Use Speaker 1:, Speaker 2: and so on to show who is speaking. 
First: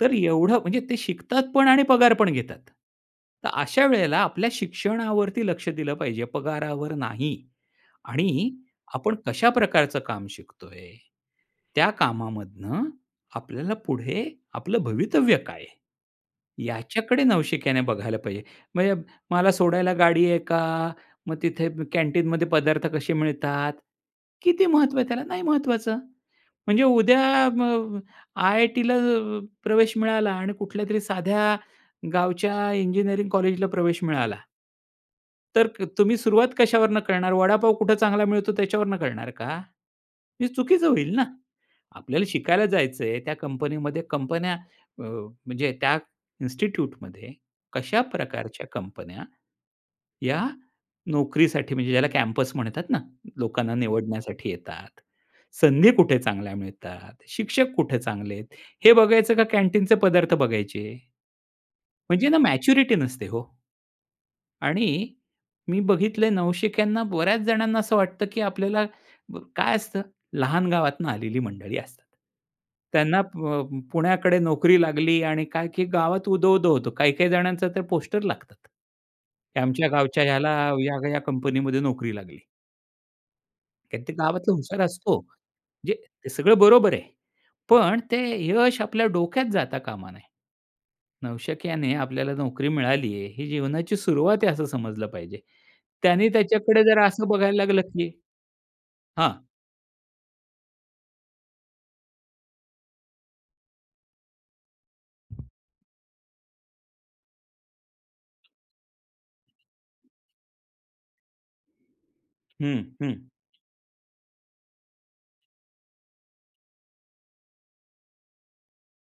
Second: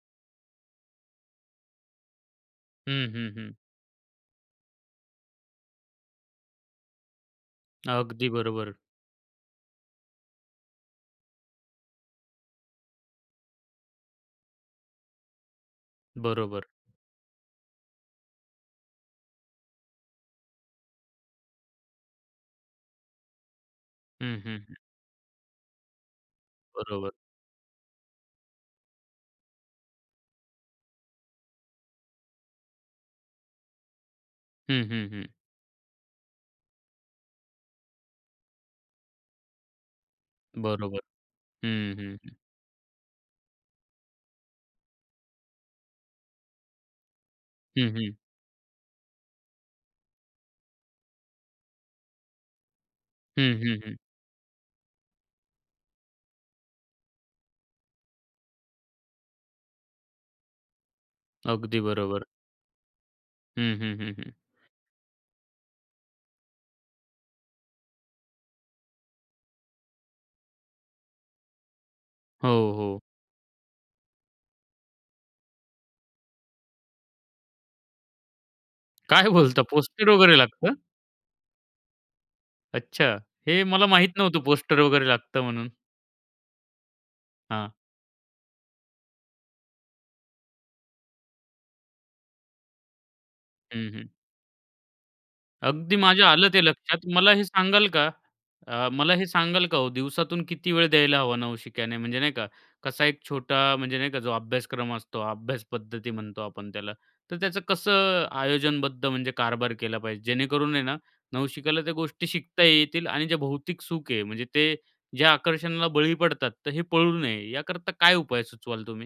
Speaker 1: तर एवढं म्हणजे ते शिकतात पण आणि पगार पण घेतात.
Speaker 2: हं, हं,
Speaker 1: तर
Speaker 2: हं.
Speaker 1: अशा वेळेला आपल्या शिक्षणावरती लक्ष दिलं पाहिजे, पगारावर नाही.
Speaker 2: अगदी
Speaker 1: आणि
Speaker 2: बरोबर.
Speaker 1: आपण कशा प्रकारचं काम शिकतोय, त्या कामामधून आपल्याला पुढे आपलं भवितव्य काय आहे?
Speaker 2: बरोबर.
Speaker 1: याच्याकडे नवशिक्याने बघायला पाहिजे. म्हणजे मला सोडायला गाडी आहे का? मग तिथे कॅन्टीनमध्ये पदार्थ कसे मिळतात?
Speaker 2: हं, हं,
Speaker 1: किती
Speaker 2: हं.
Speaker 1: महत्त्व आहे त्याला, नाही महत्वाचं. म्हणजे
Speaker 2: बरोबर.
Speaker 1: उद्या अ, अ, आय-आय-टीला अ, प्रवेश मिळाला आणि कुठल्यातरी साध्या गावच्या इंजिनिअरिंग कॉलेजला प्रवेश मिळाला.
Speaker 2: हं, हं, हं.
Speaker 1: तर क तुम्ही सुरुवात कशावरून करणार वडापाव कुठं चांगला मिळतो त्याच्यावरून करणार का? हे चुकीचं
Speaker 2: बरोबर.
Speaker 1: होईल ना,
Speaker 2: हं, हं,
Speaker 1: आपल्याला
Speaker 2: हं.
Speaker 1: शिकायला जायचं आहे, त्या कंपनीमध्ये कंपन्या अ, म्हणजे त्या इन्स्टिट्यूटमध्ये
Speaker 2: हं,
Speaker 1: कशा
Speaker 2: हं.
Speaker 1: प्रकारच्या कंपन्या या नोकरीसाठी म्हणजे ज्याला कॅम्पस म्हणतात ना,
Speaker 2: हं,
Speaker 1: लोकांना
Speaker 2: हं, हं.
Speaker 1: निवडण्यासाठी येतात, संधी कुठे चांगल्या मिळतात, शिक्षक कुठे चांगले आहेत, हे बघायचं का कॅन्टीनचे पदार्थ बघायचे?
Speaker 2: अगदी बरोबर.
Speaker 1: म्हणजे ना, मॅच्युरिटी नसते हो.
Speaker 2: हं, हं, हं, हं.
Speaker 1: आणि मी बघितलंय नवशिक्यांना बऱ्याच जणांना असं वाटतं, की आपल्याला ब काय असतं? लहान गावातून आलेली मंडळी असतात.
Speaker 2: हो, हो.
Speaker 1: त्यांना अ, प पुण्याकडे नोकरी लागली आणि काय की गावात उदो, उदो होतो. काही-काही जणांच तर पोस्टर लागतात.
Speaker 2: काय बोलता
Speaker 1: आमच्या
Speaker 2: पोस्टर
Speaker 1: गावच्या
Speaker 2: वगैरे
Speaker 1: ह्याला
Speaker 2: लागतं?
Speaker 1: ह्या-ह्या कंपनीमध्ये नोकरी लागली.
Speaker 2: अच्छा. हे मला
Speaker 1: काय
Speaker 2: माहीत
Speaker 1: ते
Speaker 2: नव्हतं
Speaker 1: गावातला हुशार
Speaker 2: पोस्टर वगैरे
Speaker 1: असतो.
Speaker 2: लागतं म्हणून.
Speaker 1: म्हणजे हे सगळं बरोबर आहे.
Speaker 2: हां.
Speaker 1: पण ते यश आपल्या डोक्यात जाता कामा नये. नवशिक्याने आपल्याला नोकरी मिळाली आहे, ही
Speaker 2: हं,
Speaker 1: जीवनाची
Speaker 2: हं.
Speaker 1: सुरुवात आहे, असं समजलं पाहिजे.
Speaker 2: अगदी माझ्या
Speaker 1: त्याने
Speaker 2: आलं ते
Speaker 1: त्याच्याकडे
Speaker 2: लक्षात.
Speaker 1: जरा असं
Speaker 2: मला हे
Speaker 1: बघायला लागलं
Speaker 2: सांगाल
Speaker 1: की
Speaker 2: का अ, मला हे
Speaker 1: हां.
Speaker 2: सांगाल का हो दिवसातून किती वेळ द्यायला हवा नवशिक्याने, म्हणजे नाही का, कसा एक छोटा म्हणजे नाही का, जो अभ्यासक्रम असतो. अभ्यास पद्धती म्हणतो आपण त्याला. तर त्याचं कसं आयोजनबद्ध म्हणजे कारभार केला पाहिजे? जेणेकरून आहे ना, नवशिक्याला त्या गोष्टी शिकता ही
Speaker 1: हं,
Speaker 2: येतील
Speaker 1: हं.
Speaker 2: आणि जे भौतिक सुख आहे, म्हणजे ते जे आकर्षणाला बळी पडतात, तर हे पडू नये, याकरता काय उपाय सुचवाल तुम्ही?